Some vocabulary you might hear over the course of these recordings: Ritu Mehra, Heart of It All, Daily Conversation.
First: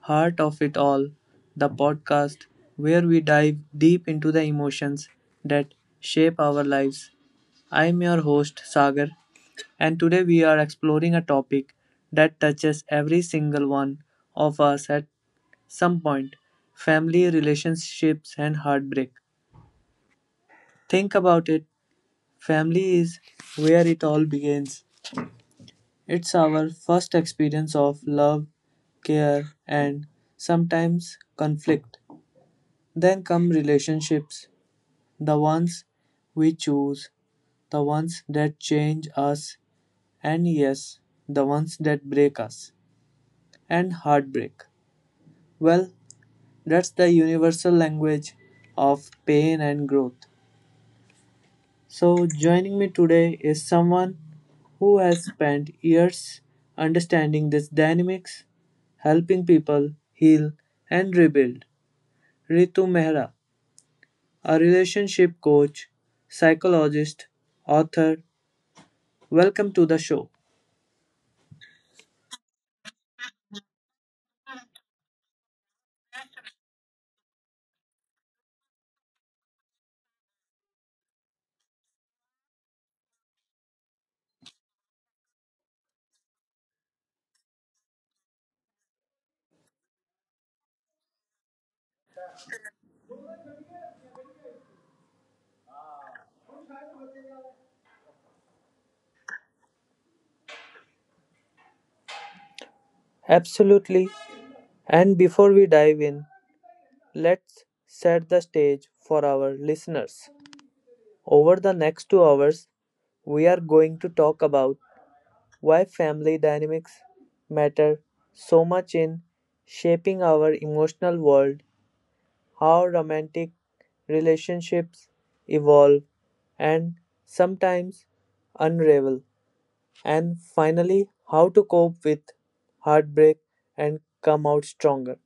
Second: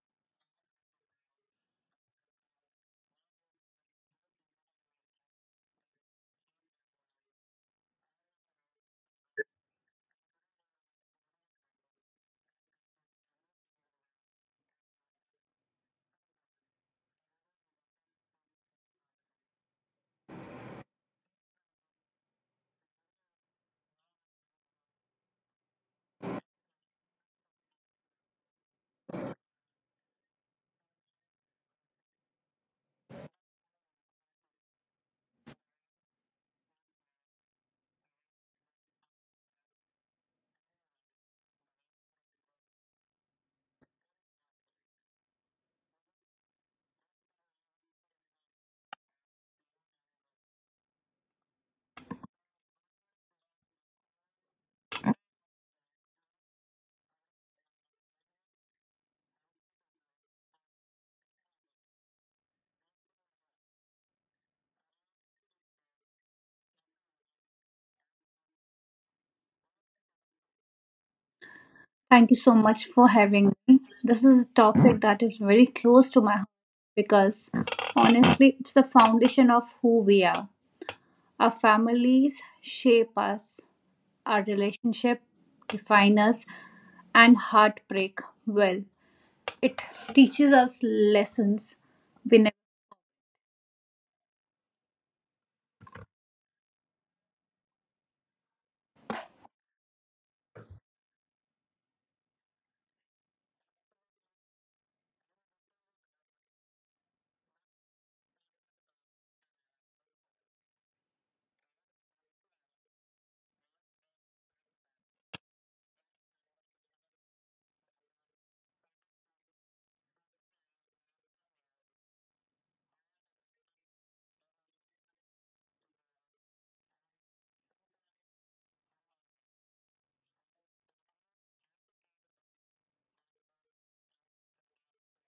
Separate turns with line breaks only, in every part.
Heart of It All, the podcast where we dive deep into the emotions that shape our lives. I am your host Sagar, and today we are exploring a topic that touches every single one of us at some point: family, relationships, and heartbreak. Think about it. Family is where it all begins. It's our first experience of love, care, and sometimes conflict. Then come relationships, the ones we choose, the ones that change us, and yes, the ones that break us, and heartbreak. Well, that's the universal language of pain and growth. So, joining me today is someone who has spent years understanding these dynamics, helping people heal and rebuild. Ritu Mehra, a relationship coach, psychologist, author, welcome to the show.
Thank you so much for having me. This is a topic that is very close to my heart because honestly, it's the foundation of who we are. Our families shape us, our relationship define us, and heartbreak. Well, it teaches us lessons. We never,
Absolutely. And before we dive in, let's set the stage for our listeners. Over the next 2 hours, we are going to talk about why family dynamics matter so much in shaping our emotional world, how romantic relationships evolve and sometimes unravel, and finally, how to cope with heartbreak and come out stronger.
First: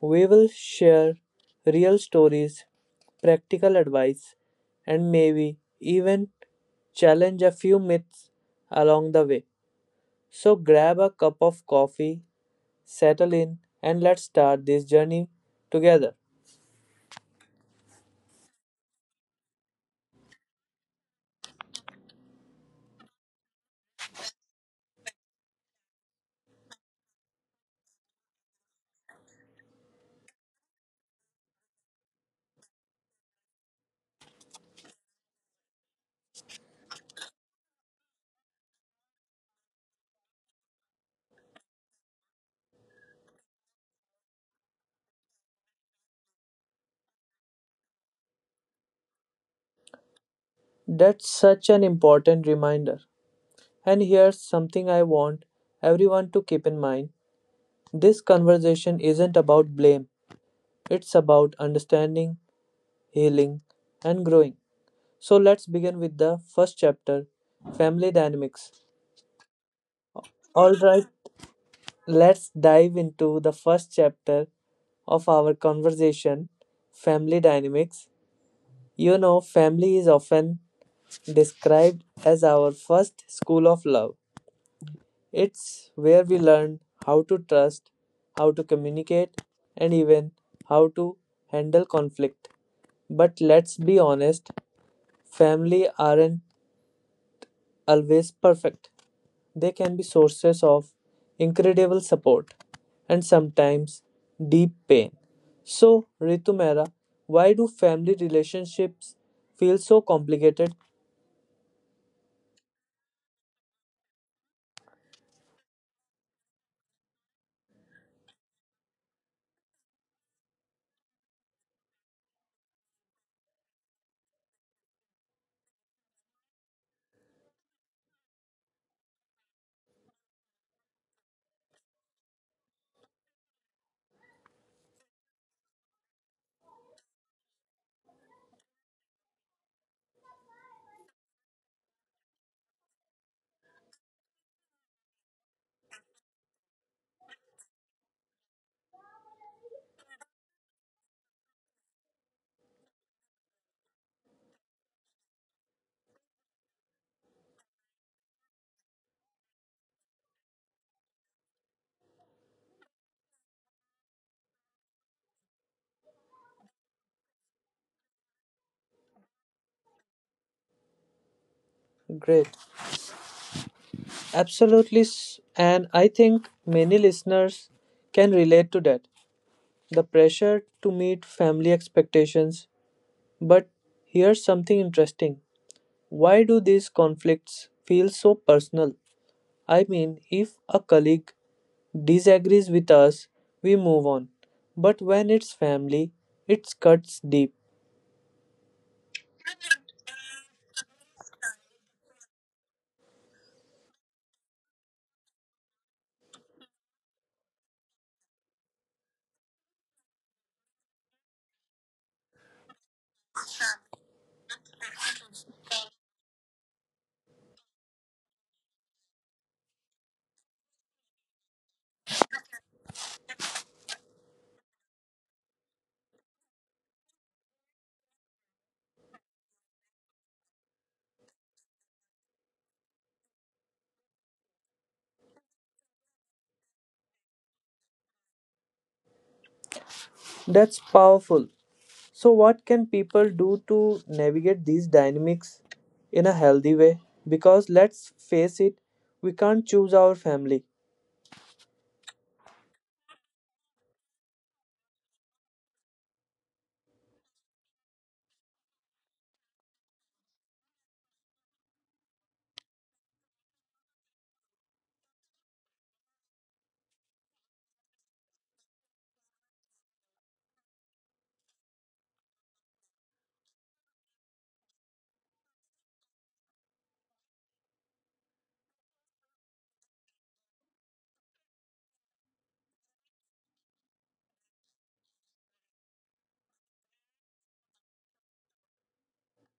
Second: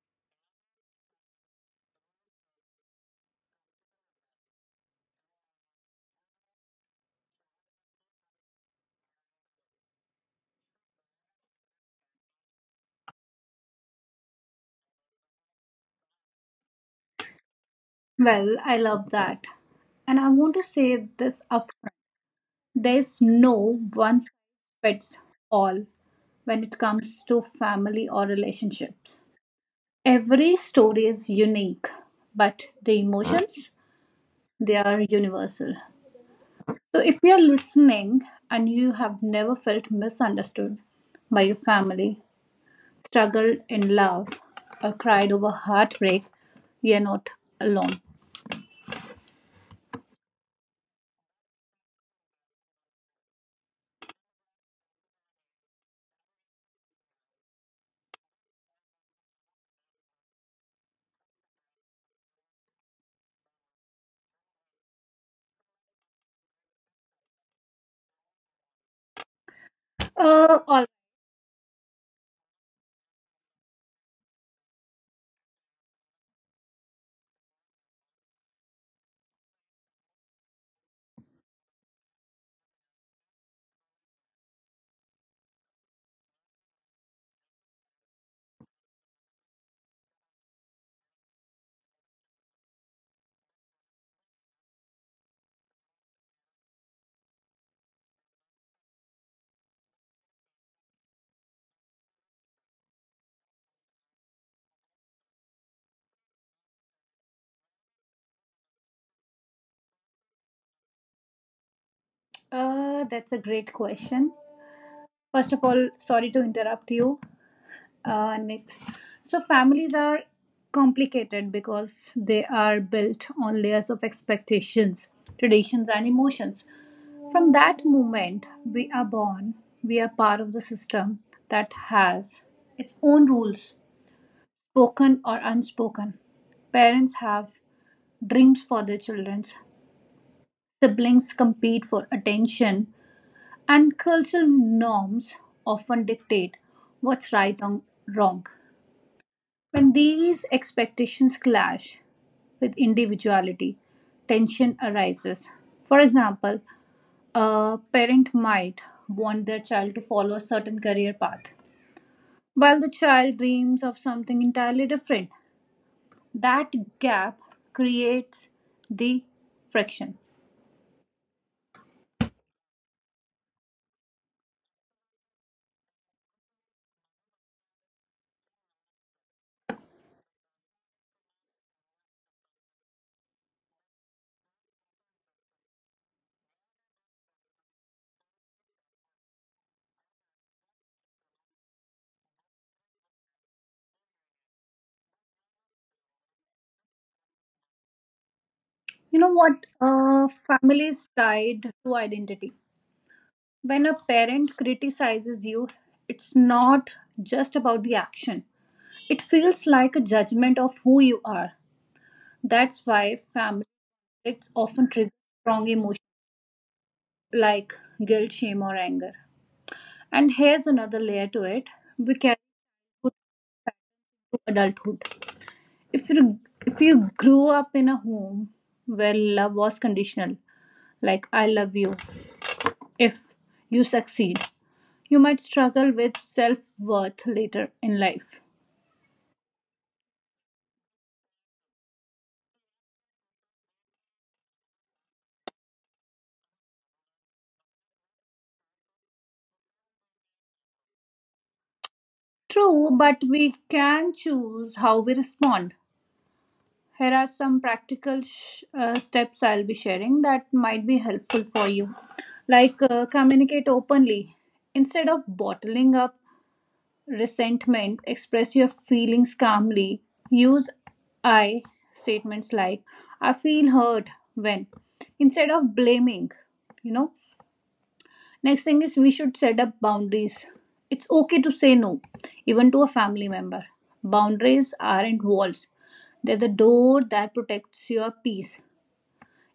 We will share real stories, practical advice, and maybe even challenge a few myths along the way. So grab a cup of coffee, settle in, and let's start this journey together.
well, I love that. And I want to say this upfront there's no one size fits all when it comes to family or relationships. Every story is unique, but the emotions, they are universal. So if you're listening and you have never felt misunderstood by your family, struggled in love, or cried over heartbreak, you're not alone.
That's such an important reminder. And here's something I want everyone to keep in mind: this conversation isn't about blame, it's about understanding, healing, and growing. So let's begin with the first chapter: family dynamics.
All right.
Alright, let's dive into the first chapter of our conversation: family dynamics. You know, family is often described as our first school of love. It's where we learn how to trust, how to communicate, and even how to handle conflict. But let's be honest, family aren't always perfect. They can be sources of incredible support and sometimes deep pain. So, Ritu Mehra, why do family relationships feel so complicated?
That's a great question. First of all, sorry to interrupt you. Next. So, families are complicated because they are built on layers of expectations, traditions, and emotions. From that moment we are born, we are part of the system that has its own rules, spoken or unspoken. Parents have dreams for their children, siblings compete for attention, and cultural norms often dictate what's right and wrong. When these expectations clash with individuality, tension arises. For example, a parent might want their child to follow a certain career path, while the child dreams of something entirely different. That gap creates the friction.
Great. Absolutely. And I think many listeners can relate to that: the pressure to meet family expectations. But here's something interesting: why do these conflicts feel so personal? I mean, if a colleague disagrees with us, we move on. But when it's family, it cuts deep.
You know what? Families tied to identity. When a parent criticizes you, it's not just about the action. It feels like a judgment of who you are. That's why family conflicts often trigger strong emotions like guilt, shame, or anger. And here's another layer to it: we carry it to adulthood. If you if you grew up in a home where love was conditional, like "I love you," if you succeed, you might struggle with self worth later in life.
That's powerful. So, what can people do to navigate these dynamics in a healthy way? Because let's face it, we can't choose our family.
True, but we can choose how we respond. Here are some practical steps I'll be sharing that might be helpful for you. Like, communicate openly. Instead of bottling up resentment, express your feelings calmly. Use I statements like "I feel hurt when" instead of blaming, you know. Next thing is we should set up boundaries. It's okay to say no, even to a family member. Boundaries aren't walls, they're the door that protects your peace.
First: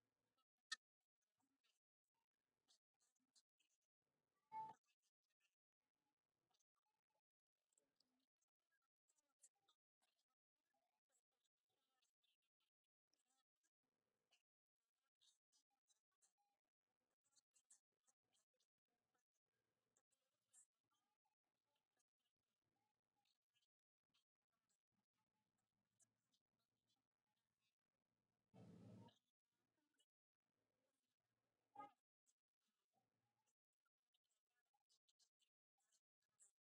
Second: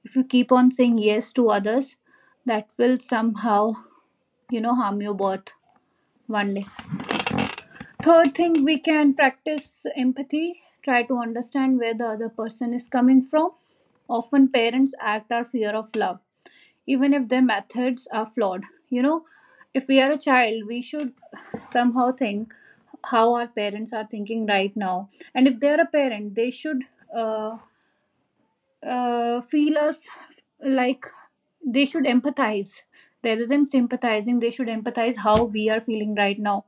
If you keep on saying yes to others, that will somehow, you know, harm your worth one day. Third thing, we can practice empathy, try to understand where the other person is coming from. Often, parents act out fear of love even if their methods are flawed. You know, if we are a child, we should somehow think how our parents are thinking right now. And if they are a parent, they should uh, feel us, like, they should empathize rather than sympathizing. They should empathize how we are feeling right now.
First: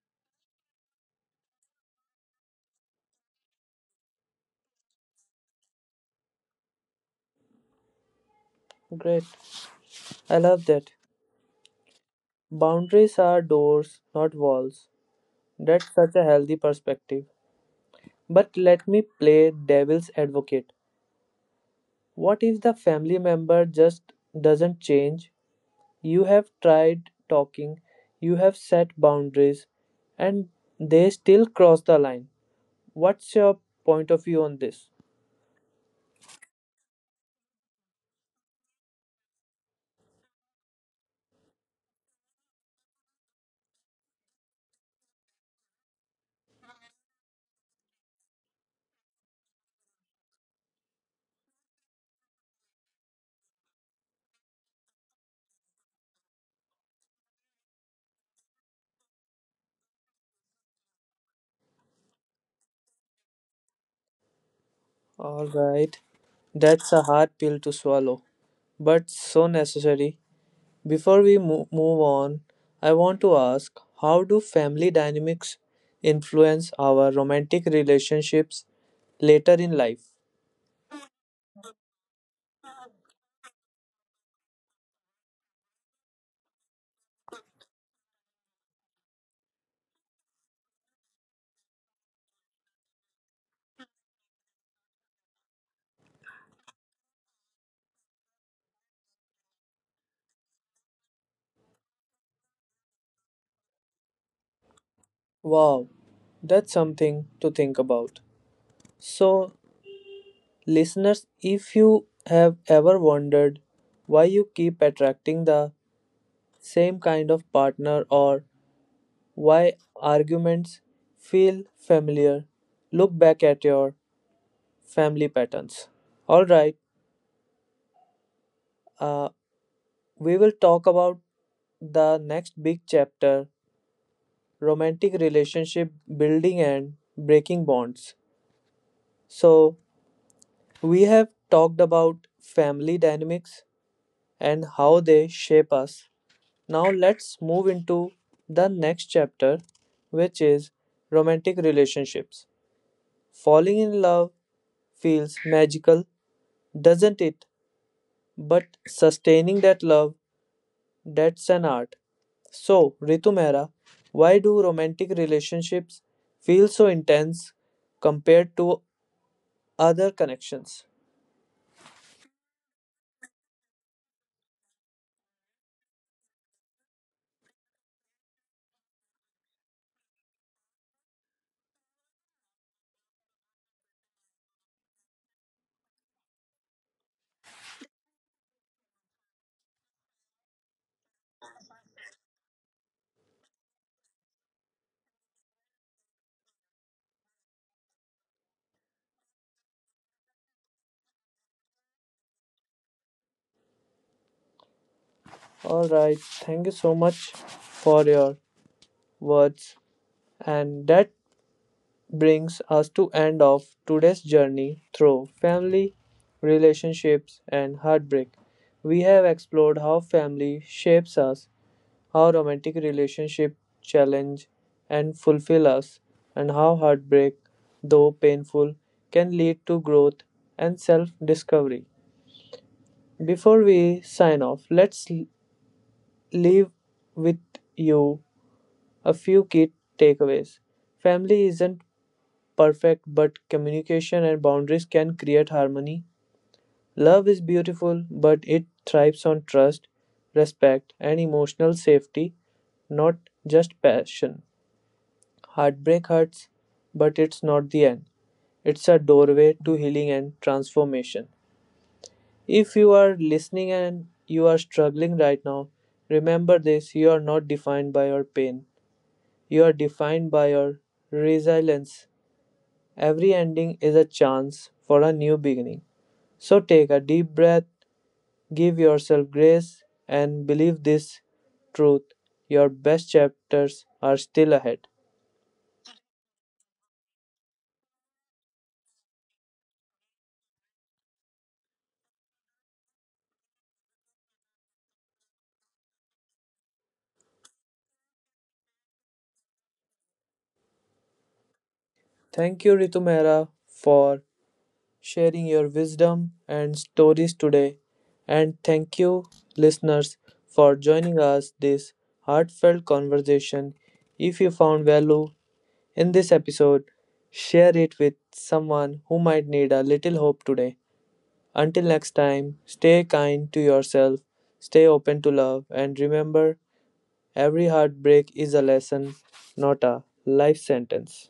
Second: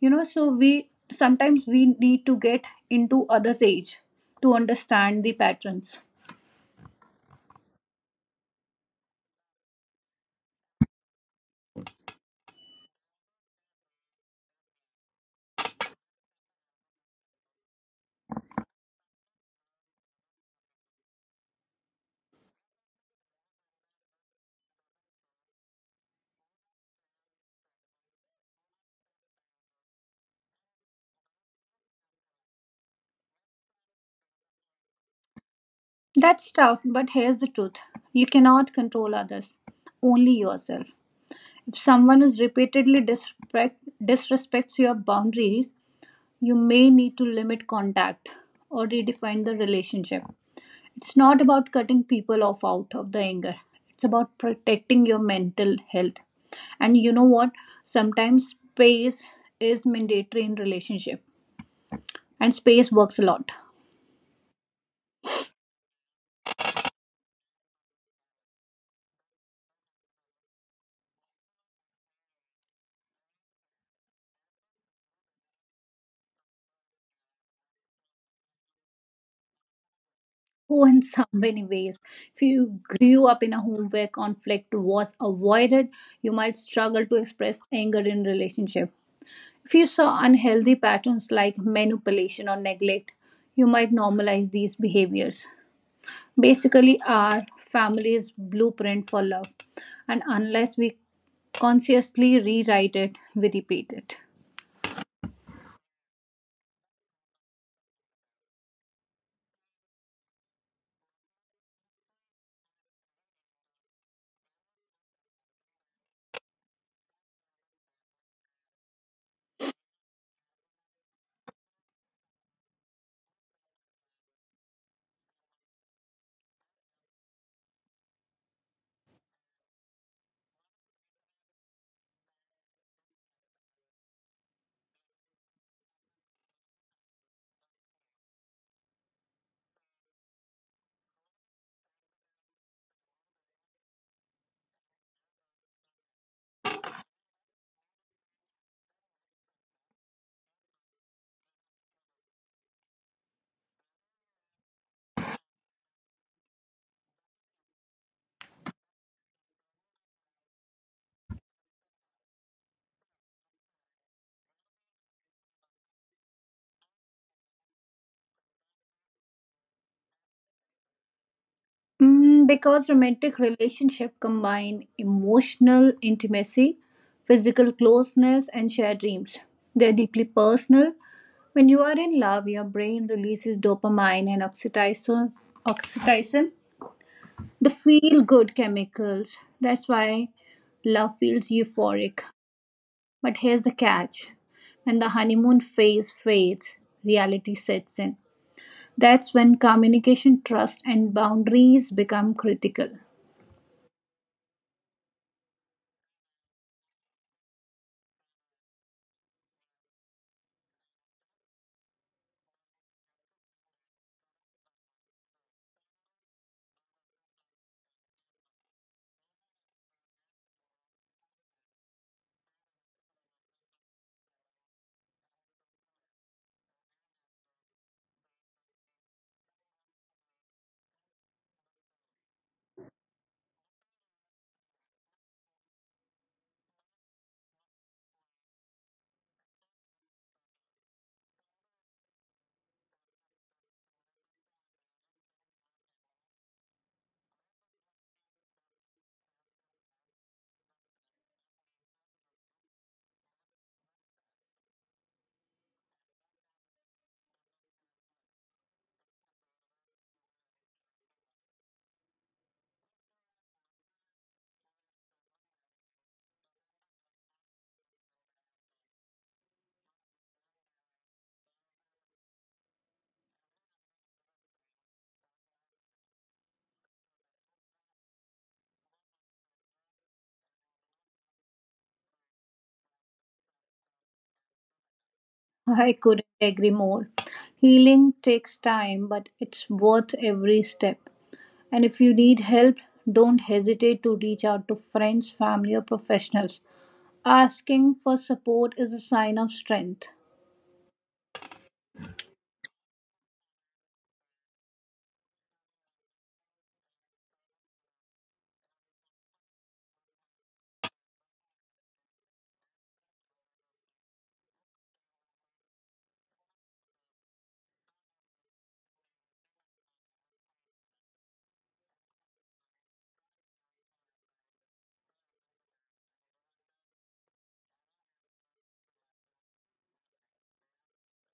You know, so we sometimes we need to get into others' age to understand the patterns.
Great, I love that. Boundaries are doors, not walls. That's such a healthy perspective. But let me play devil's advocate. What if the family member just doesn't change? You have tried talking, you have set boundaries, and they still cross the line. What's your point of view on this?
That's tough, but here's the truth: you cannot control others, only yourself. If someone is disrespects your boundaries, you may need to limit contact or redefine the relationship. It's not about cutting people off out of the anger, it's about protecting your mental health. And you know what? Sometimes space is mandatory in relationship, and space works a lot.
All right. That's a hard pill to swallow, but so necessary. Before we move on, I want to ask: how do family dynamics influence our romantic relationships later in life?
Oh, in so many ways. If you grew up in a home where conflict was avoided, you might struggle to express anger in relationship. If you saw unhealthy patterns like manipulation or neglect, you might normalize these behaviors. Basically, our family's blueprint for love, and unless we consciously rewrite it, we repeat it.
Wow, that's something to think about. So, listeners, if you have ever wondered why you keep attracting the same kind of partner, or why arguments feel familiar, look back at your family patterns. All right, uh, we will talk about the next big chapter: romantic relationship building and breaking bonds. So, we have talked about family dynamics and how they shape us. Now, let's move into the next chapter, which is romantic relationships. Falling in love feels magical, doesn't it? But sustaining that love, that's an art. So, Ritu Mehra, why do romantic relationships feel so intense compared to other connections?
Because romantic relationship combine emotional intimacy, physical closeness, and shared dreams. They're deeply personal. When you are in love, your brain releases dopamine and oxytocin, the feel-good chemicals. That's why love feels euphoric. But here's the catch: when the honeymoon phase fades, reality sets in. That's when communication, trust, and boundaries become critical.
All right, thank you so much for your words. And that brings us to end of today's journey through family, relationships and heartbreak. We have explored how family shapes us, how romantic relationship challenge and fulfill us, and how heartbreak, though painful, can lead to growth and self-discovery. Before we sign off, let's leave with you a few key takeaways. Family isn't perfect, but communication and boundaries can create harmony. Love is beautiful, but it thrives on trust, respect, and emotional safety, not just passion. Heartbreak hurts, but it's not the end. It's a doorway to healing and transformation. If you are listening and you are struggling right now, remember this: you are not defined by your pain, you are defined by your resilience. Every ending is a chance for a new beginning. So take a deep breath, give yourself grace, and believe this truth: your best chapters are still ahead.
I couldn't agree more. Healing takes time, but it's worth every step. And if you need help, don't hesitate to reach out to friends, family, or professionals. Asking for support is a sign of strength.
Thank you, Ritu Mehra, for sharing your wisdom and stories today. And thank you, listeners, for joining us this heartfelt conversation. If you found value in this episode, share it with someone who might need a little hope today. Until next time, stay kind to yourself, stay open to love, and remember every heartbreak is a lesson, not a life sentence.